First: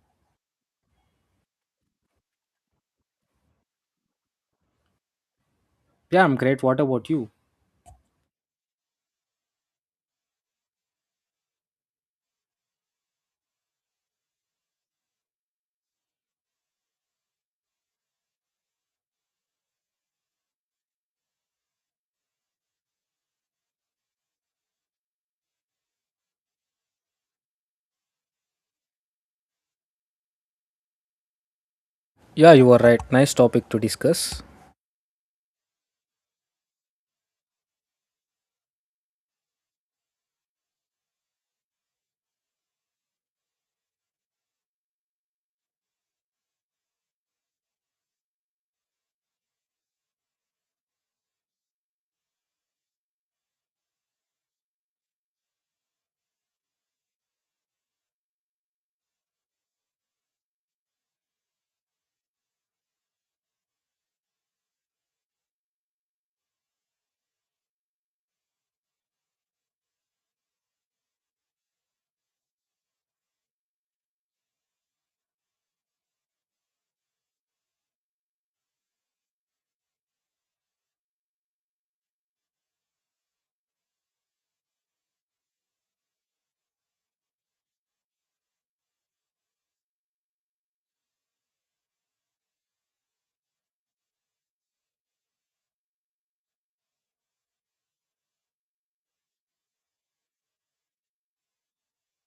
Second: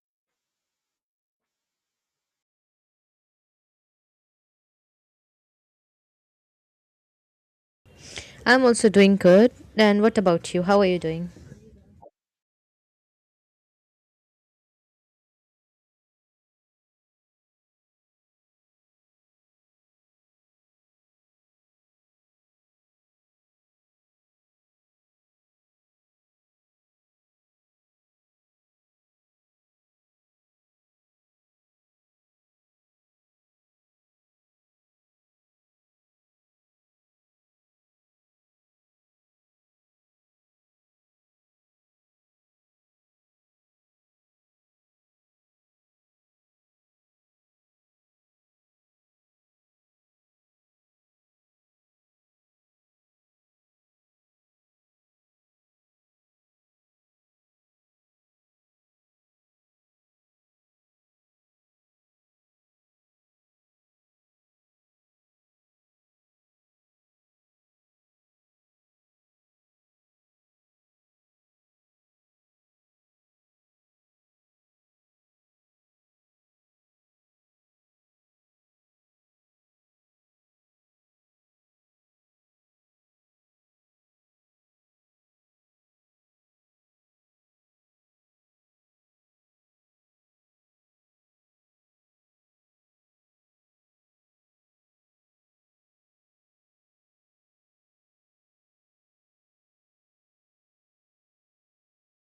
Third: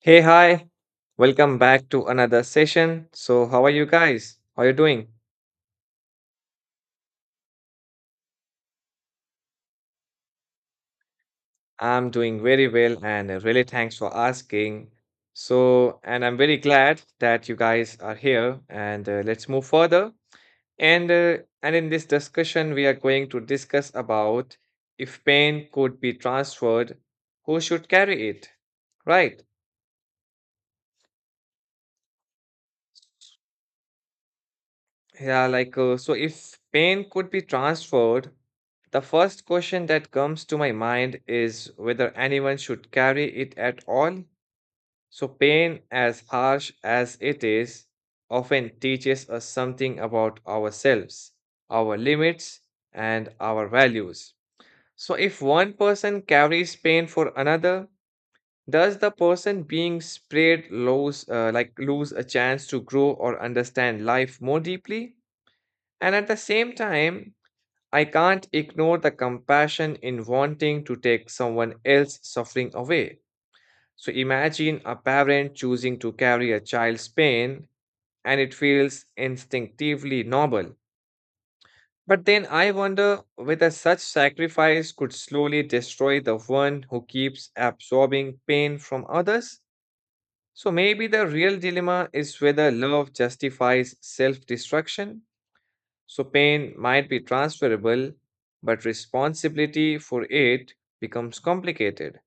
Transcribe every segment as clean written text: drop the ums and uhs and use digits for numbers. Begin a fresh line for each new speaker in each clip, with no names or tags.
Hey, hi. Welcome back to another session. So, how are you guys? How are you doing?
Yeah, I'm great. What about you?
I'm also doing good. And what about you? How are you doing?
I'm doing very well and really thanks for asking. So, and I'm very glad that you guys are here and let's move further. And uh, and in this discussion we are going to discuss about if pain could be transferred, who should carry it? Right?
Yeah, you are right. Nice topic to discuss.
Yeah, like, so if pain could be transferred, the first question that comes to my mind is whether anyone should carry it at all. So, pain, as harsh as it is, often teaches us something about ourselves, our limits, and our values. So, if one person carries pain for another, does the person being sprayed lose, lose a chance to grow or understand life more deeply? And at the same time, I can't ignore the compassion in wanting to take someone else's suffering away. So imagine a parent choosing to carry a child's pain and it feels instinctively noble. But then I wonder whether such sacrifice could slowly destroy the one who keeps absorbing pain from others. So maybe the real dilemma is whether love justifies self destruction. So pain might be transferable, but responsibility for it becomes complicated,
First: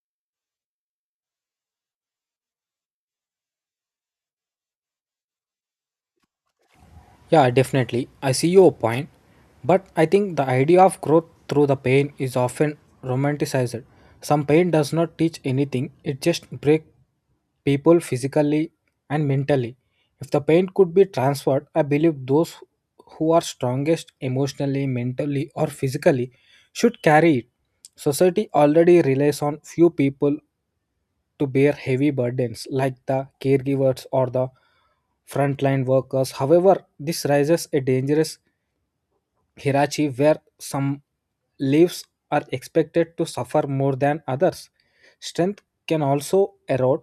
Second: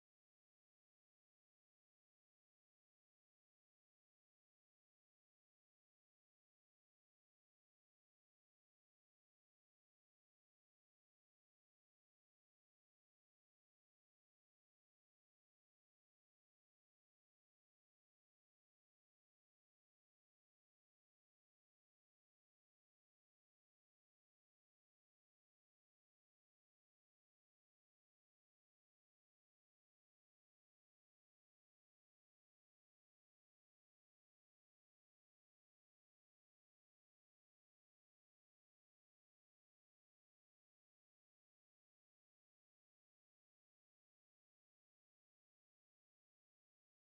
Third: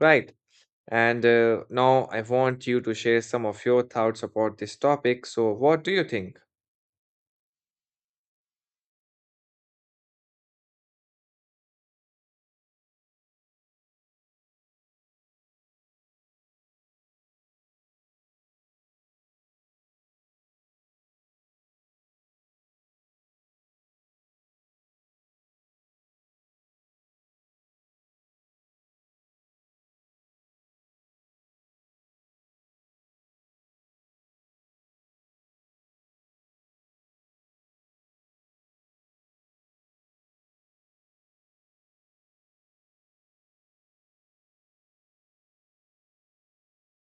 right? And now I want you to share some of your thoughts about this topic. So, what do you think?
Yeah, definitely. I see your point, but I think the idea of growth through the pain is often romanticized. Some pain does not teach anything, it just breaks people physically and mentally. If the pain could be transferred, I believe those who are strongest emotionally, mentally, or physically should carry it. Society already relies on few people to bear heavy burdens like the caregivers or the frontline workers. However, this raises a dangerous hierarchy where some leaves are expected to suffer more than others. Strength can also erode,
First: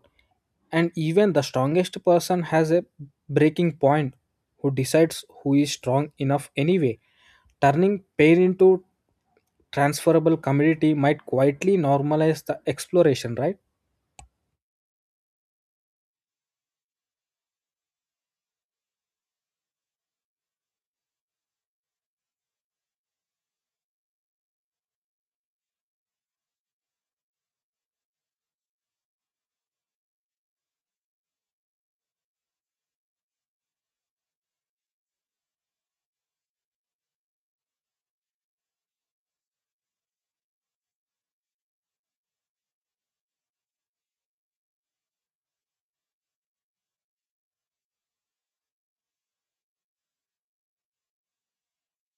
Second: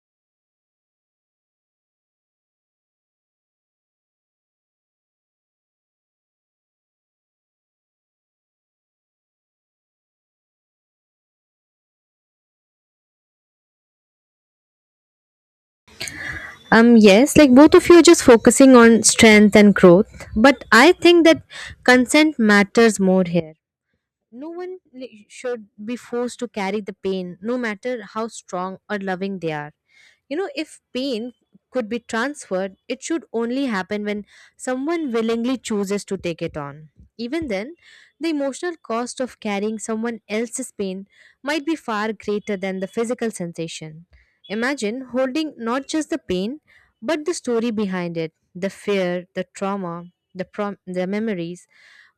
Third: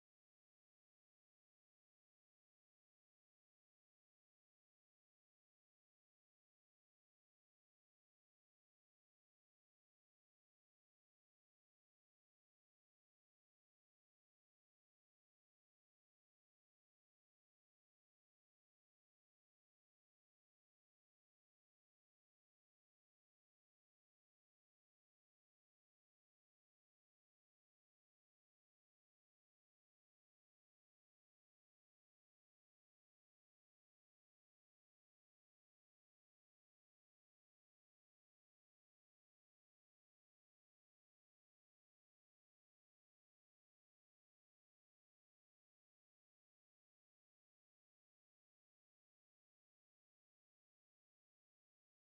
and even the strongest person has a breaking point who decides who is strong enough anyway. Turning pain into transferable commodity might quietly normalize the exploration, right?
Yes, like both of you are just focusing on strength and growth, but I think that consent matters more here. No one li- should be forced to carry the pain, no matter how strong or loving they are. You know, if pain could be transferred, it should only happen when someone willingly chooses to take it on. Even then, the emotional cost of carrying someone else's pain might be far greater than the physical sensation. Imagine holding not just the pain, but the story behind it, the fear, the trauma, the memories,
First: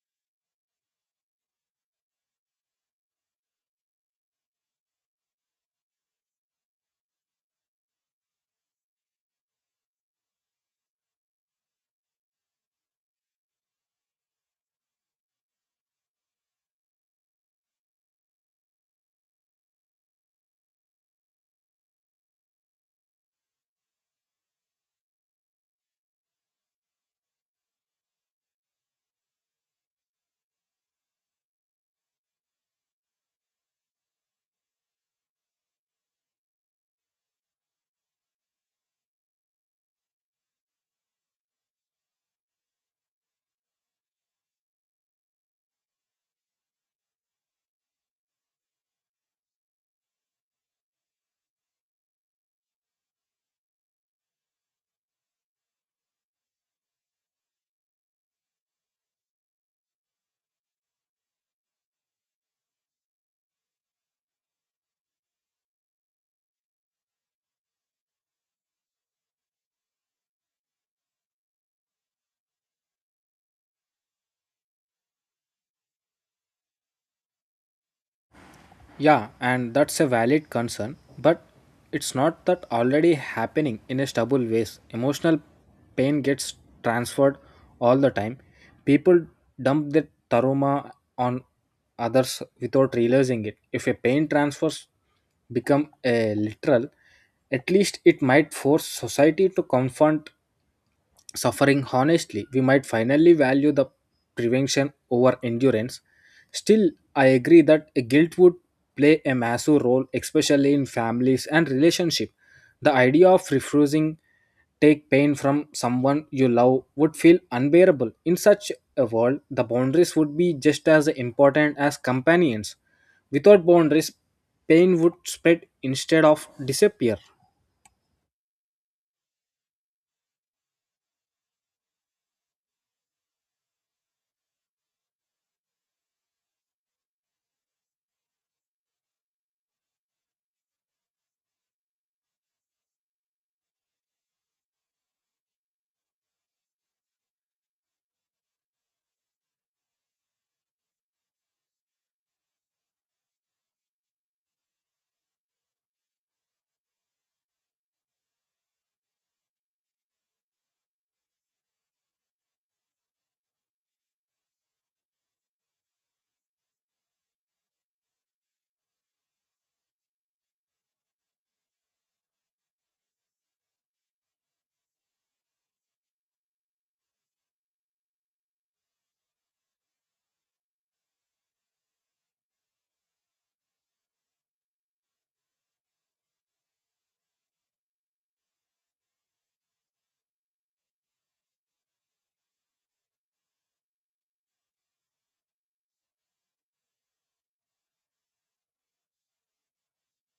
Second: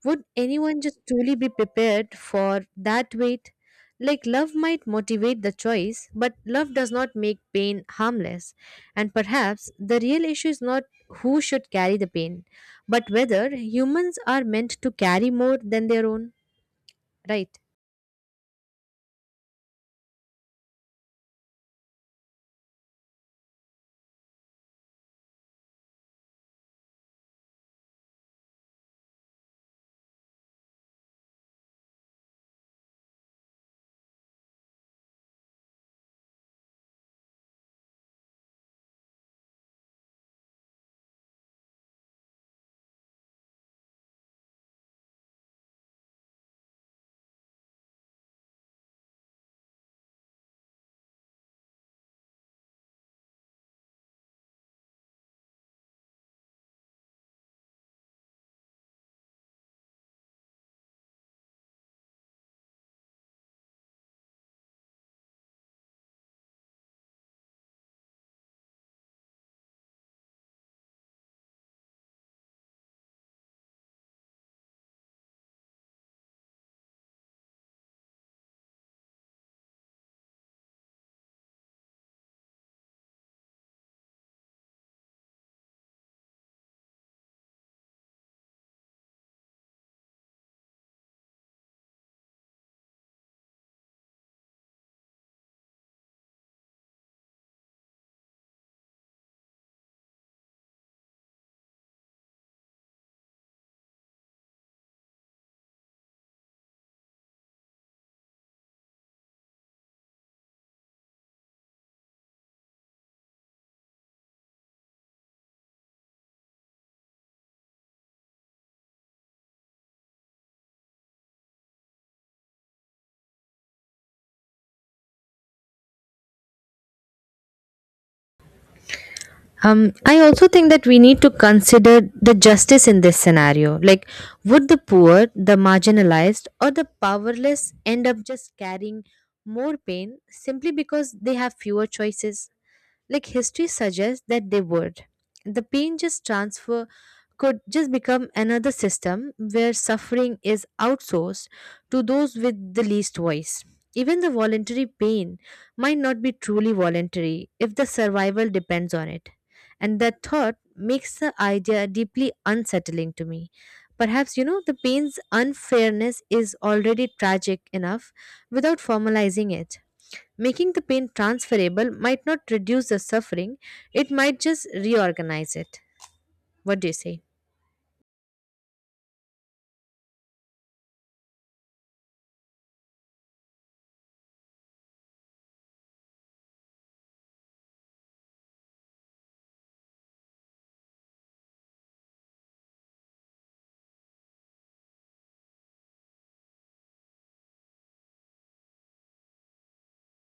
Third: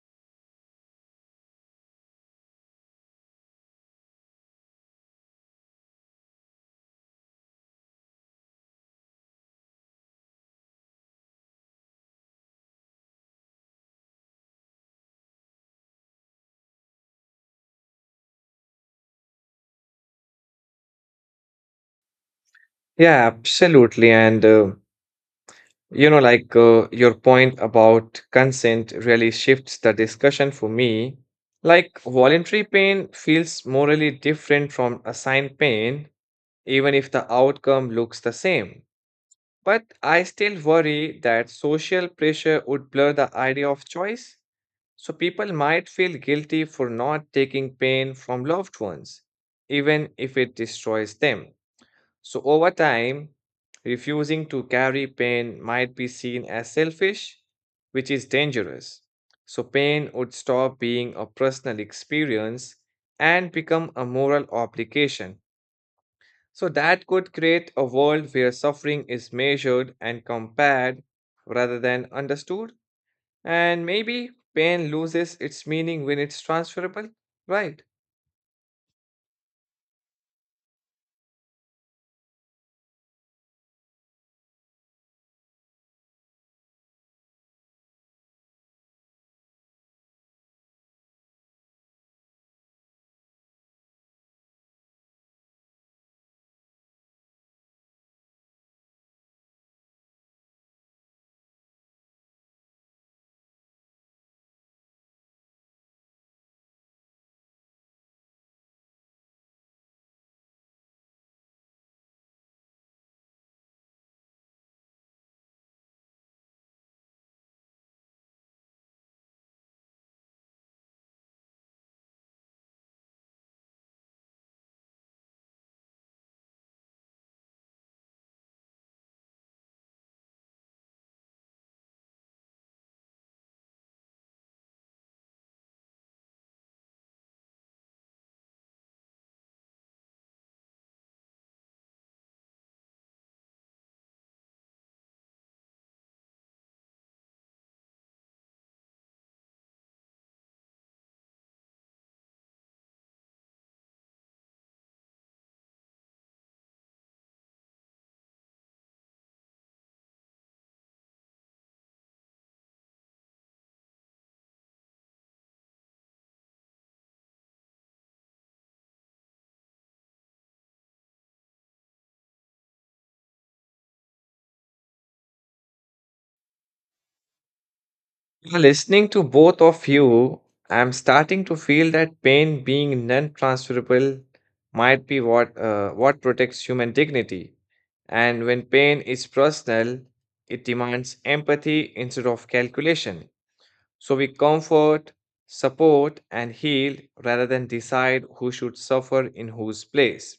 would anyone just truly be prepared for that weight? Like, love might motivate the choice, but love does not make pain harmless. And perhaps the real issue is not who should carry the pain, but whether humans are meant to carry more than their own, right?
Yeah, absolutely. And you know, like your point about consent really shifts the discussion for me. Like, voluntary pain feels morally different from assigned pain, even if the outcome looks the same. But I still worry that social pressure would blur the idea of choice, so people might feel guilty for not taking pain from loved ones, even if it destroys them. So, over time, refusing to carry pain might be seen as selfish, which is dangerous. So, pain would stop being a personal experience and become a moral obligation. So that could create a world where suffering is measured and compared rather than understood. And maybe pain loses its meaning when it's transferable. Right.
Yeah, and that's a valid concern, but it's not that already happening in a stubble ways. Emotional pain gets transferred all the time. People dump their trauma on others without realizing it. If a pain transfers become a literal, at least it might force society to confront suffering honestly, we might finally value the prevention over endurance. Still, I agree that a guilt would play a massive role, especially in families and relationship. The idea of refusing take pain from someone you love would feel unbearable. In such a world, the boundaries would be just as important as companions. Without boundaries, pain would spread instead of disappear.
I also think that we need to consider the justice in this scenario. Like, would the poor, the marginalized, or the powerless end up just carrying more pain simply because they have fewer choices? Like history suggests that they would. The pain just transfer could just become another system where suffering is outsourced to those with the least voice. Even the voluntary pain might not be truly voluntary if the survival depends on it, and that thought makes the idea deeply unsettling to me. Perhaps, you know, the pain's unfairness is already tragic enough without formalizing it. Making the pain transferable might not reduce the suffering, it might just reorganize it. What do you say?
Yeah, listening to both of you, I'm starting to feel that pain being non-transferable might be what protects human dignity. And when pain is personal, it demands empathy instead of calculation. So we comfort, support, and heal rather than decide who should suffer in whose place.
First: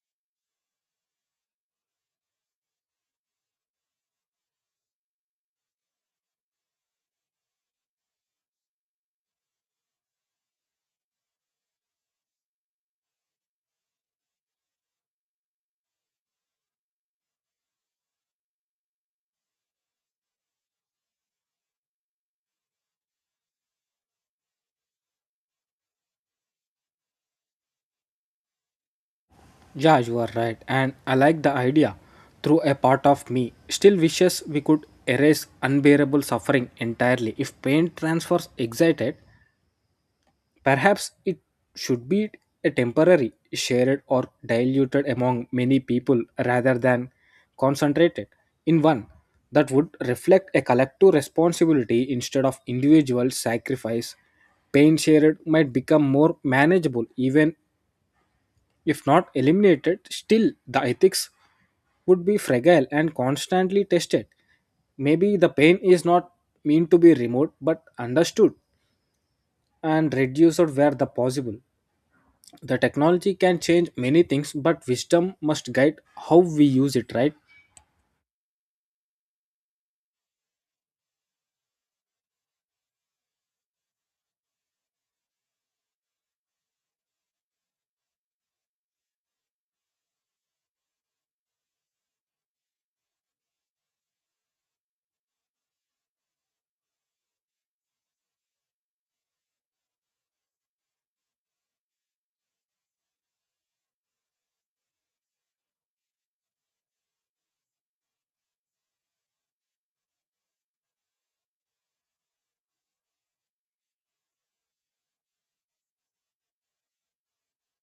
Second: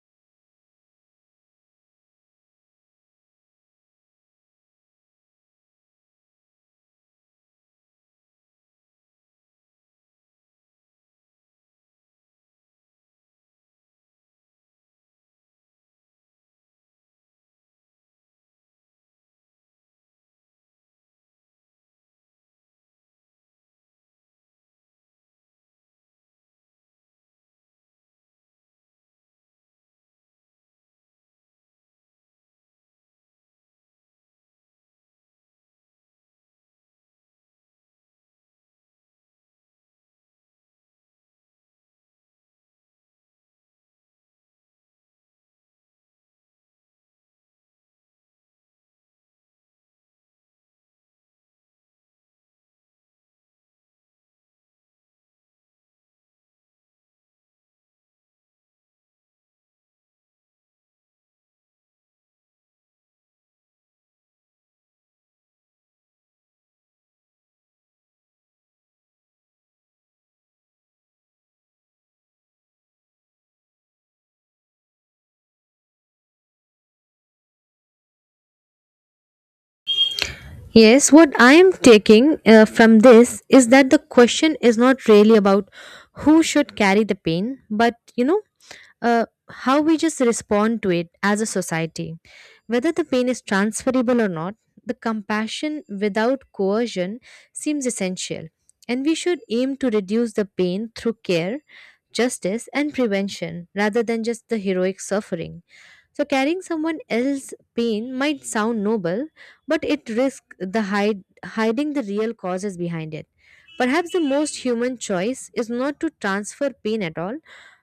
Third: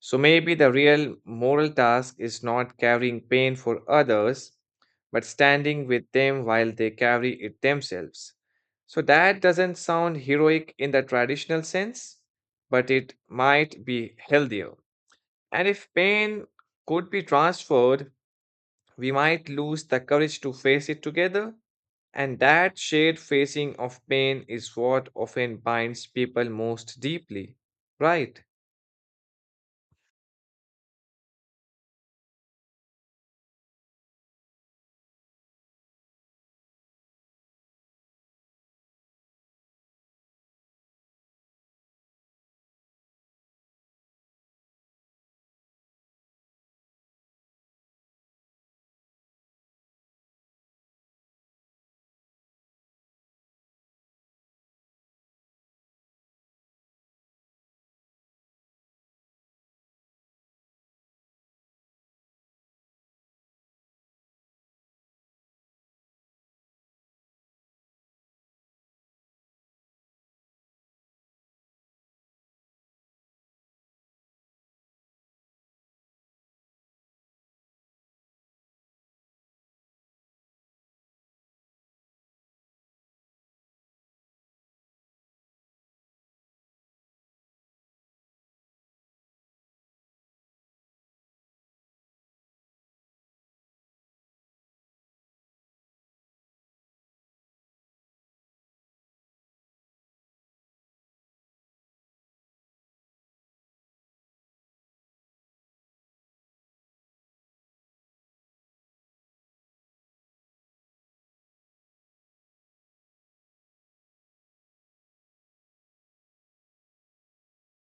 So maybe the real moral task is not carrying pain for others, but standing with them while they carry it themselves. So that doesn't sound heroic in the traditional sense, but it might be healthier. And if pain could be transferred, we might lose the courage to face it together, and that shared facing of pain is what often binds people most deeply. Right?
Yeah, you are right. And I like the idea. Through a part of me still wishes we could erase unbearable suffering entirely. If pain transfers excited, perhaps it should be a temporary, shared, or diluted among many people rather than concentrated in one. That would reflect a collective responsibility instead of individual sacrifice. Pain shared might become more manageable, even if not eliminated. Still, the ethics would be fragile and constantly tested. Maybe the pain is not meant to be removed but understood and reduced where the possible. The technology can change many things, but wisdom must guide how we use it, right?
Yes, what I am taking from this is that the question is not really about who should carry the pain, but, you know, uh, how we just respond to it as a society. Whether the pain is transferable or not, the compassion without coercion seems essential, and we should aim to reduce the pain through care, justice, and prevention rather than just the heroic suffering. So, carrying someone else's pain might sound noble, but it risks hiding the real causes behind it. Perhaps the most human choice is not to transfer pain at all,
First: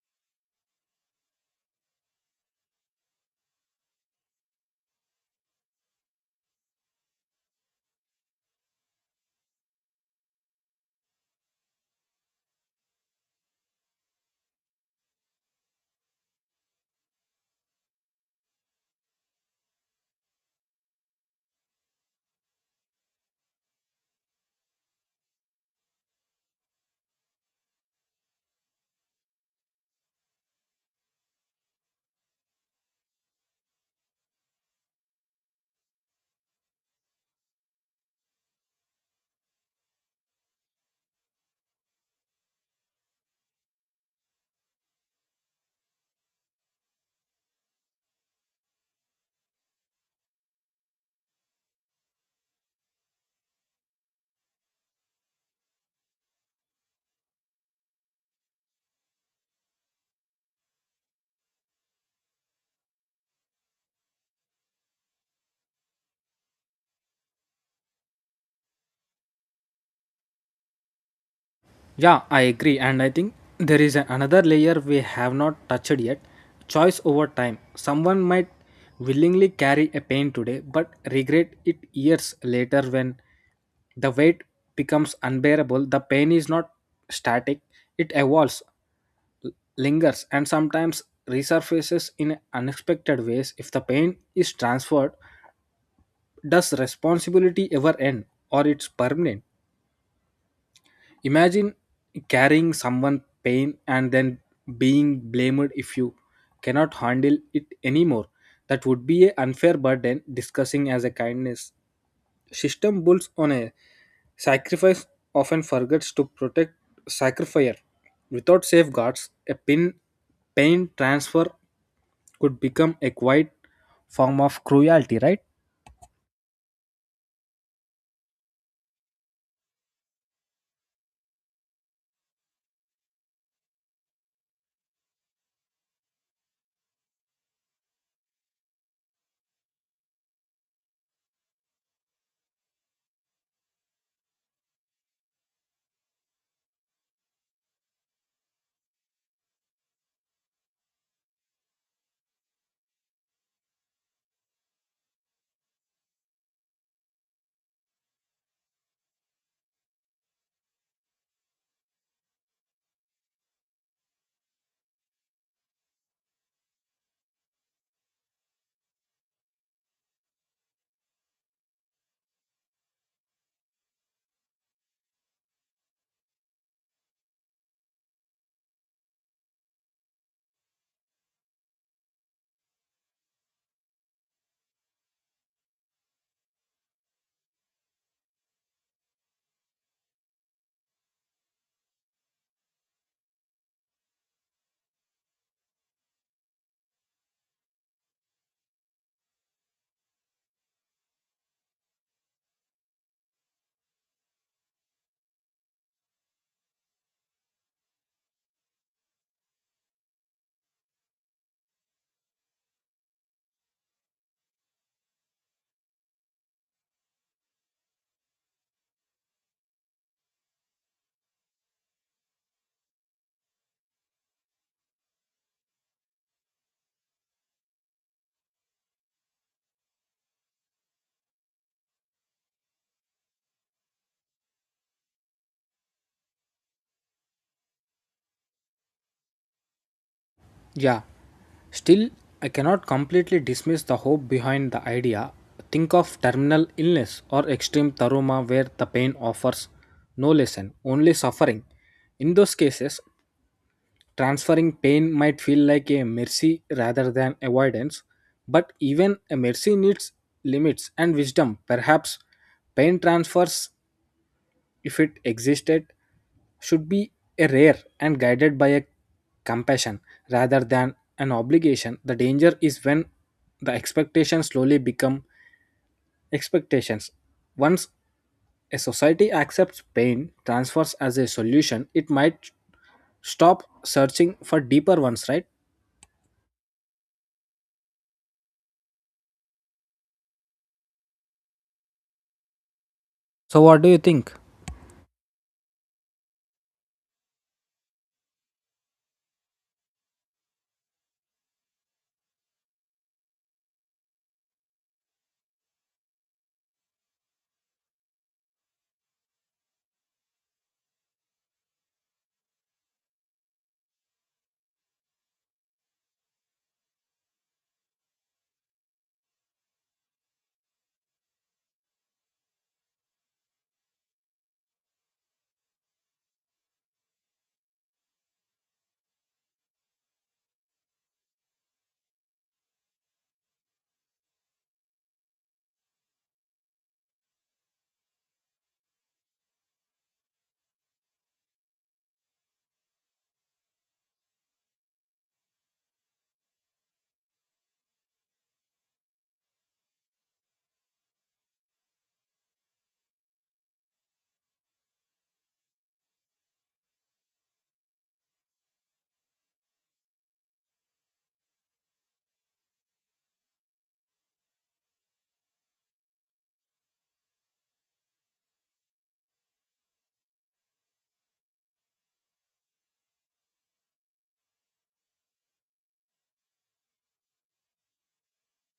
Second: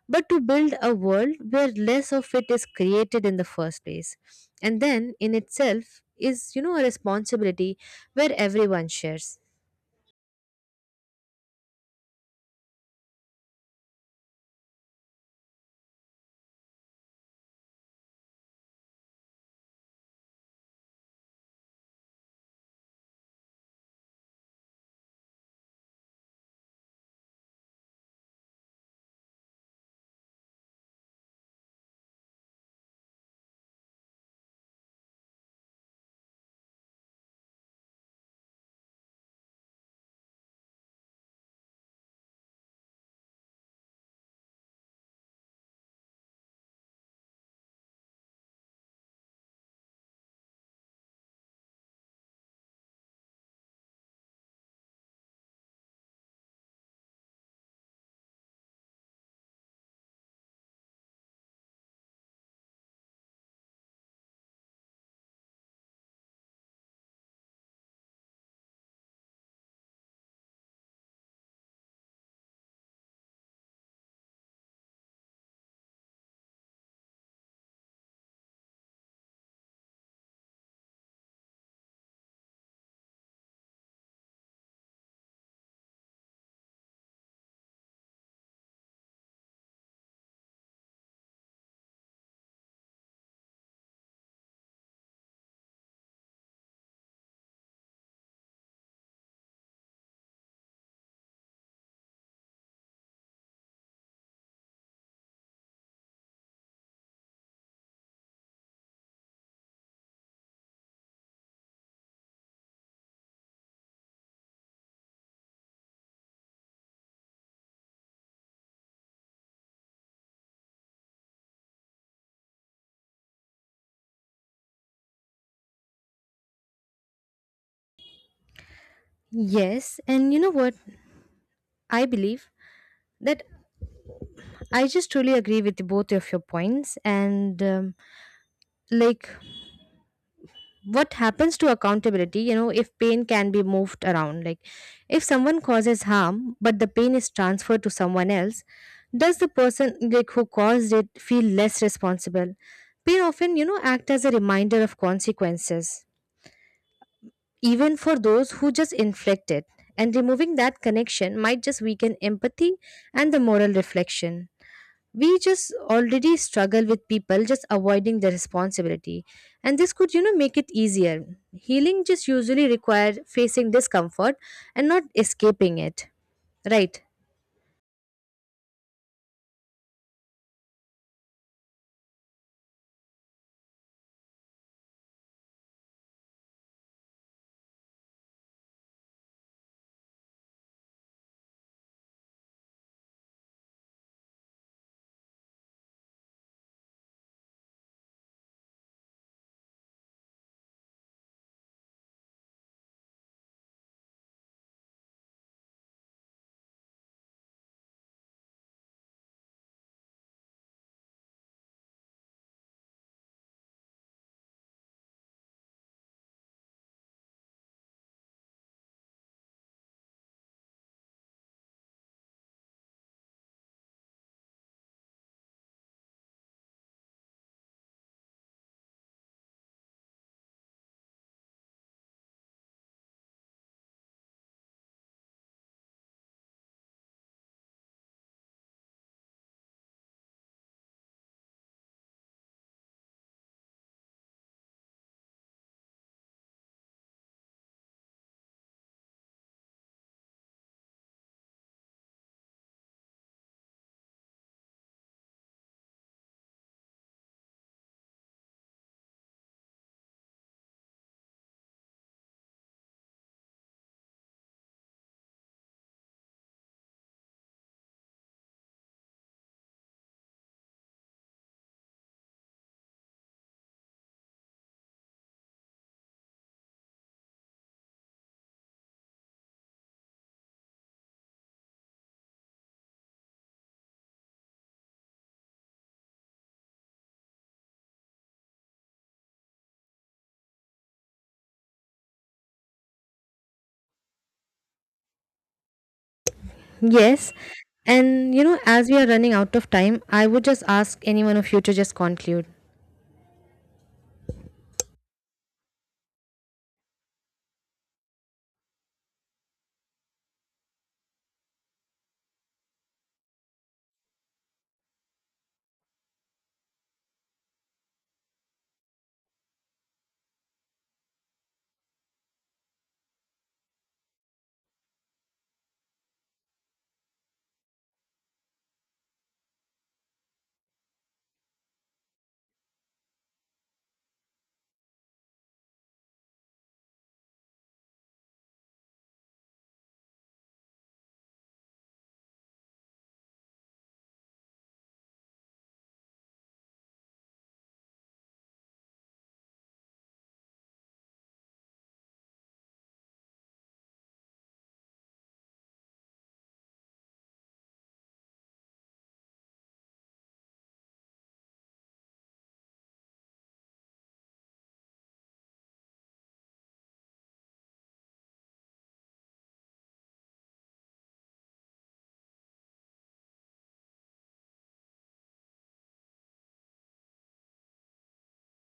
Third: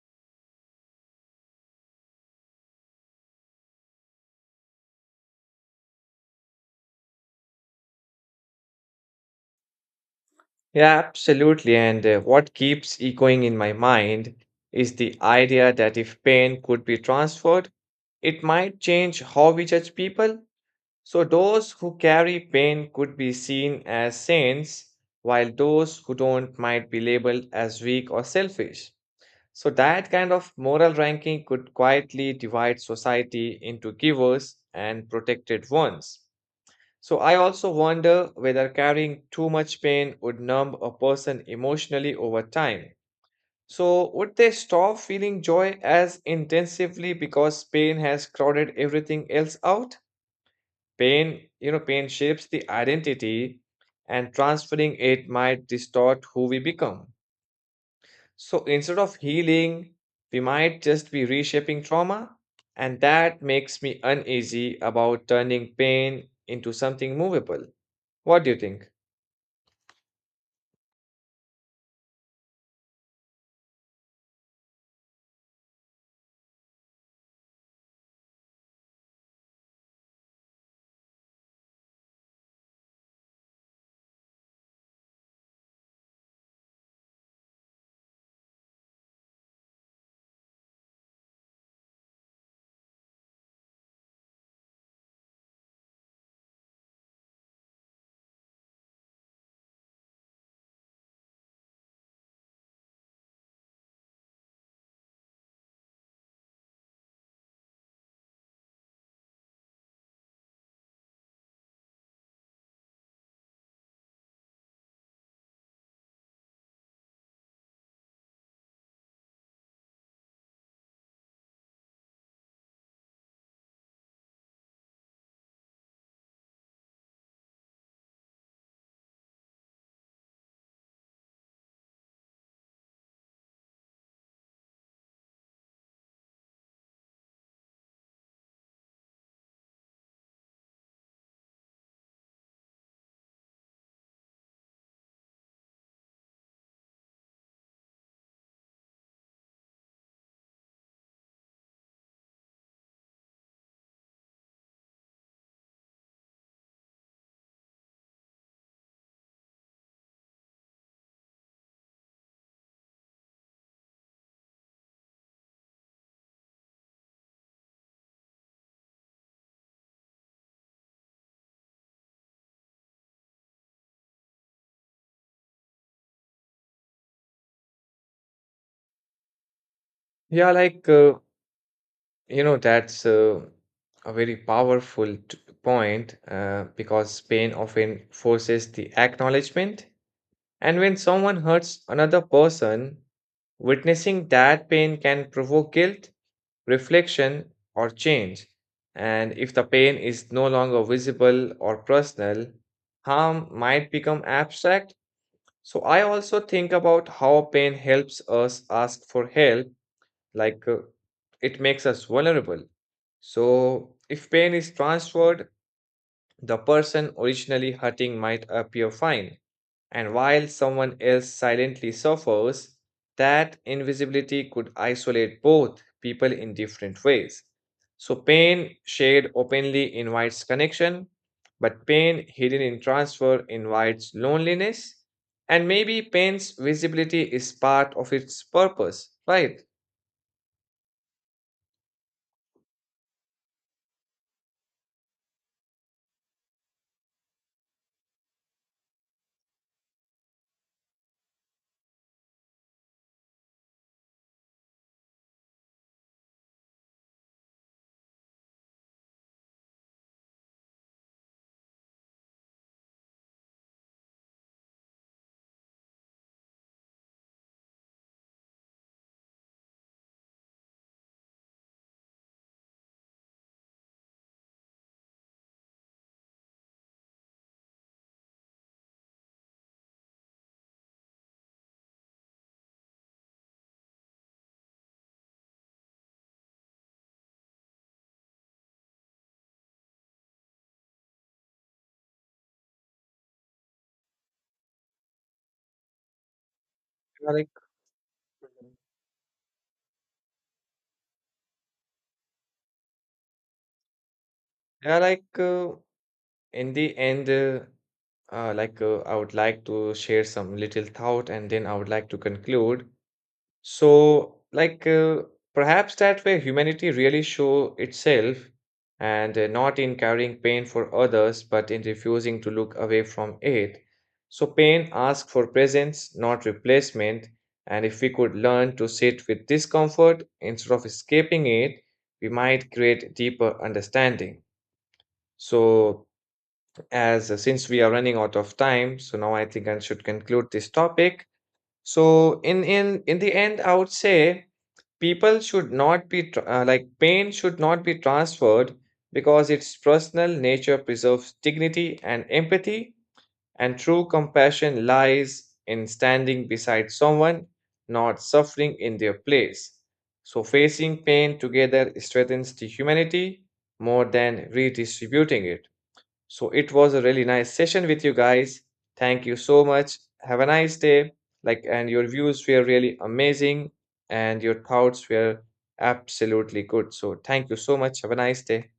but to build a world where less of it is created in the first place, and then in itself is, you know, a responsibility where everyone shares.
Yeah, absolutely. And what keeps echoing in my mind is the idea that if pain could be transferred, it might change how we judge people. So, those who carry pain could be seen as saints, while those who don't might be labeled as weak or selfish. So that kind of moral ranking could quietly divide society into givers and protected ones. So I also wonder whether carrying too much pain would numb a person emotionally over time. So would they stop feeling joy as intensively because pain has crowded everything else out? Pain shapes the identity and transferring it might distort who we become. So instead of healing, we might just be reshaping trauma, and that makes me uneasy about turning pain into something movable. What do you think?
Yeah, I agree. And I think there is another layer we have not touched yet, choice over time. Someone might willingly carry a pain today, but regret it years later when the weight becomes unbearable. The pain is not static, it evolves, lingers, and sometimes resurfaces in unexpected ways. If the pain is transferred, does responsibility ever end or it's permanent? Imagine carrying someone pain and then being blamed if you cannot handle it anymore. That would be an unfair burden discussing as a kindness. System builds on a sacrifice often forgets to protect sacrificer. Without safeguards, a pin pain transfer could become a quiet form of cruelty, right?
Yes, and you know what, I believe that I just truly agree with both of your points. And like, what happens to accountability, you know, if pain can be moved around? Like, if someone causes harm but the pain is transferred to someone else, does the person, like, who caused it feel less responsible? Pain often, you know, act as a reminder of consequences, even for those who just inflict it. And removing that connection might just weaken empathy and the moral reflection. We just already struggle with people just avoiding the responsibility, and this could, you know, make it easier. Healing just usually require facing discomfort and not escaping it, right?
Yeah, like, you know, that's a very point because pain often forces the acknowledgement. And when someone hurts another person, witnessing that pain can provoke guilt reflection, or change. And if the pain is no longer visible or personal, harm might become abstract. So I also think about how pain helps us ask for help, like it makes us vulnerable. So if pain is transferred, the person originally hurting might appear fine, and while someone else silently suffers, that invisibility could isolate both people in different ways. So, pain shared openly invites connection, but pain hidden in transfer invites loneliness. And maybe pain's visibility is part of its purpose, right?
Yeah, still, I cannot completely dismiss the hope behind the idea. Think of terminal illness or extreme trauma where the pain offers no lesson, only suffering. In those cases, transferring pain might feel like a mercy rather than avoidance, but even a mercy needs limits and wisdom. Perhaps pain transfers, if it existed, should be a rare and guided by a compassion rather than an obligation. The danger is when the expectations slowly become expectations. Once a society accepts pain transfers as a solution, it might stop searching for deeper ones, right? So, what do you think?
Yeah,
Yes.
like,
And, you know, as we are running out of time, I would just ask any one of you to just conclude.
yeah, like in the end, like I would like to share some little thought and then I would like to conclude. So, perhaps that way humanity really show itself and not in carrying pain for others, but in refusing to look away from it. So pain asks for presence, not replacement. And if we could learn to sit with discomfort instead of escaping it, we might create deeper understanding. So as since we are running out of time, so now I think I should conclude this topic. So in the end I would say people should not be pain should not be transferred because its personal nature preserves dignity and empathy, and true compassion lies in standing beside someone, not suffering in their place. So facing pain together strengthens the humanity more than redistributing it. So it was a really nice session with you guys. Thank you so much. Have a nice day. Like, and your views were really amazing, and your thoughts were absolutely good. So thank you so much. Have a nice day.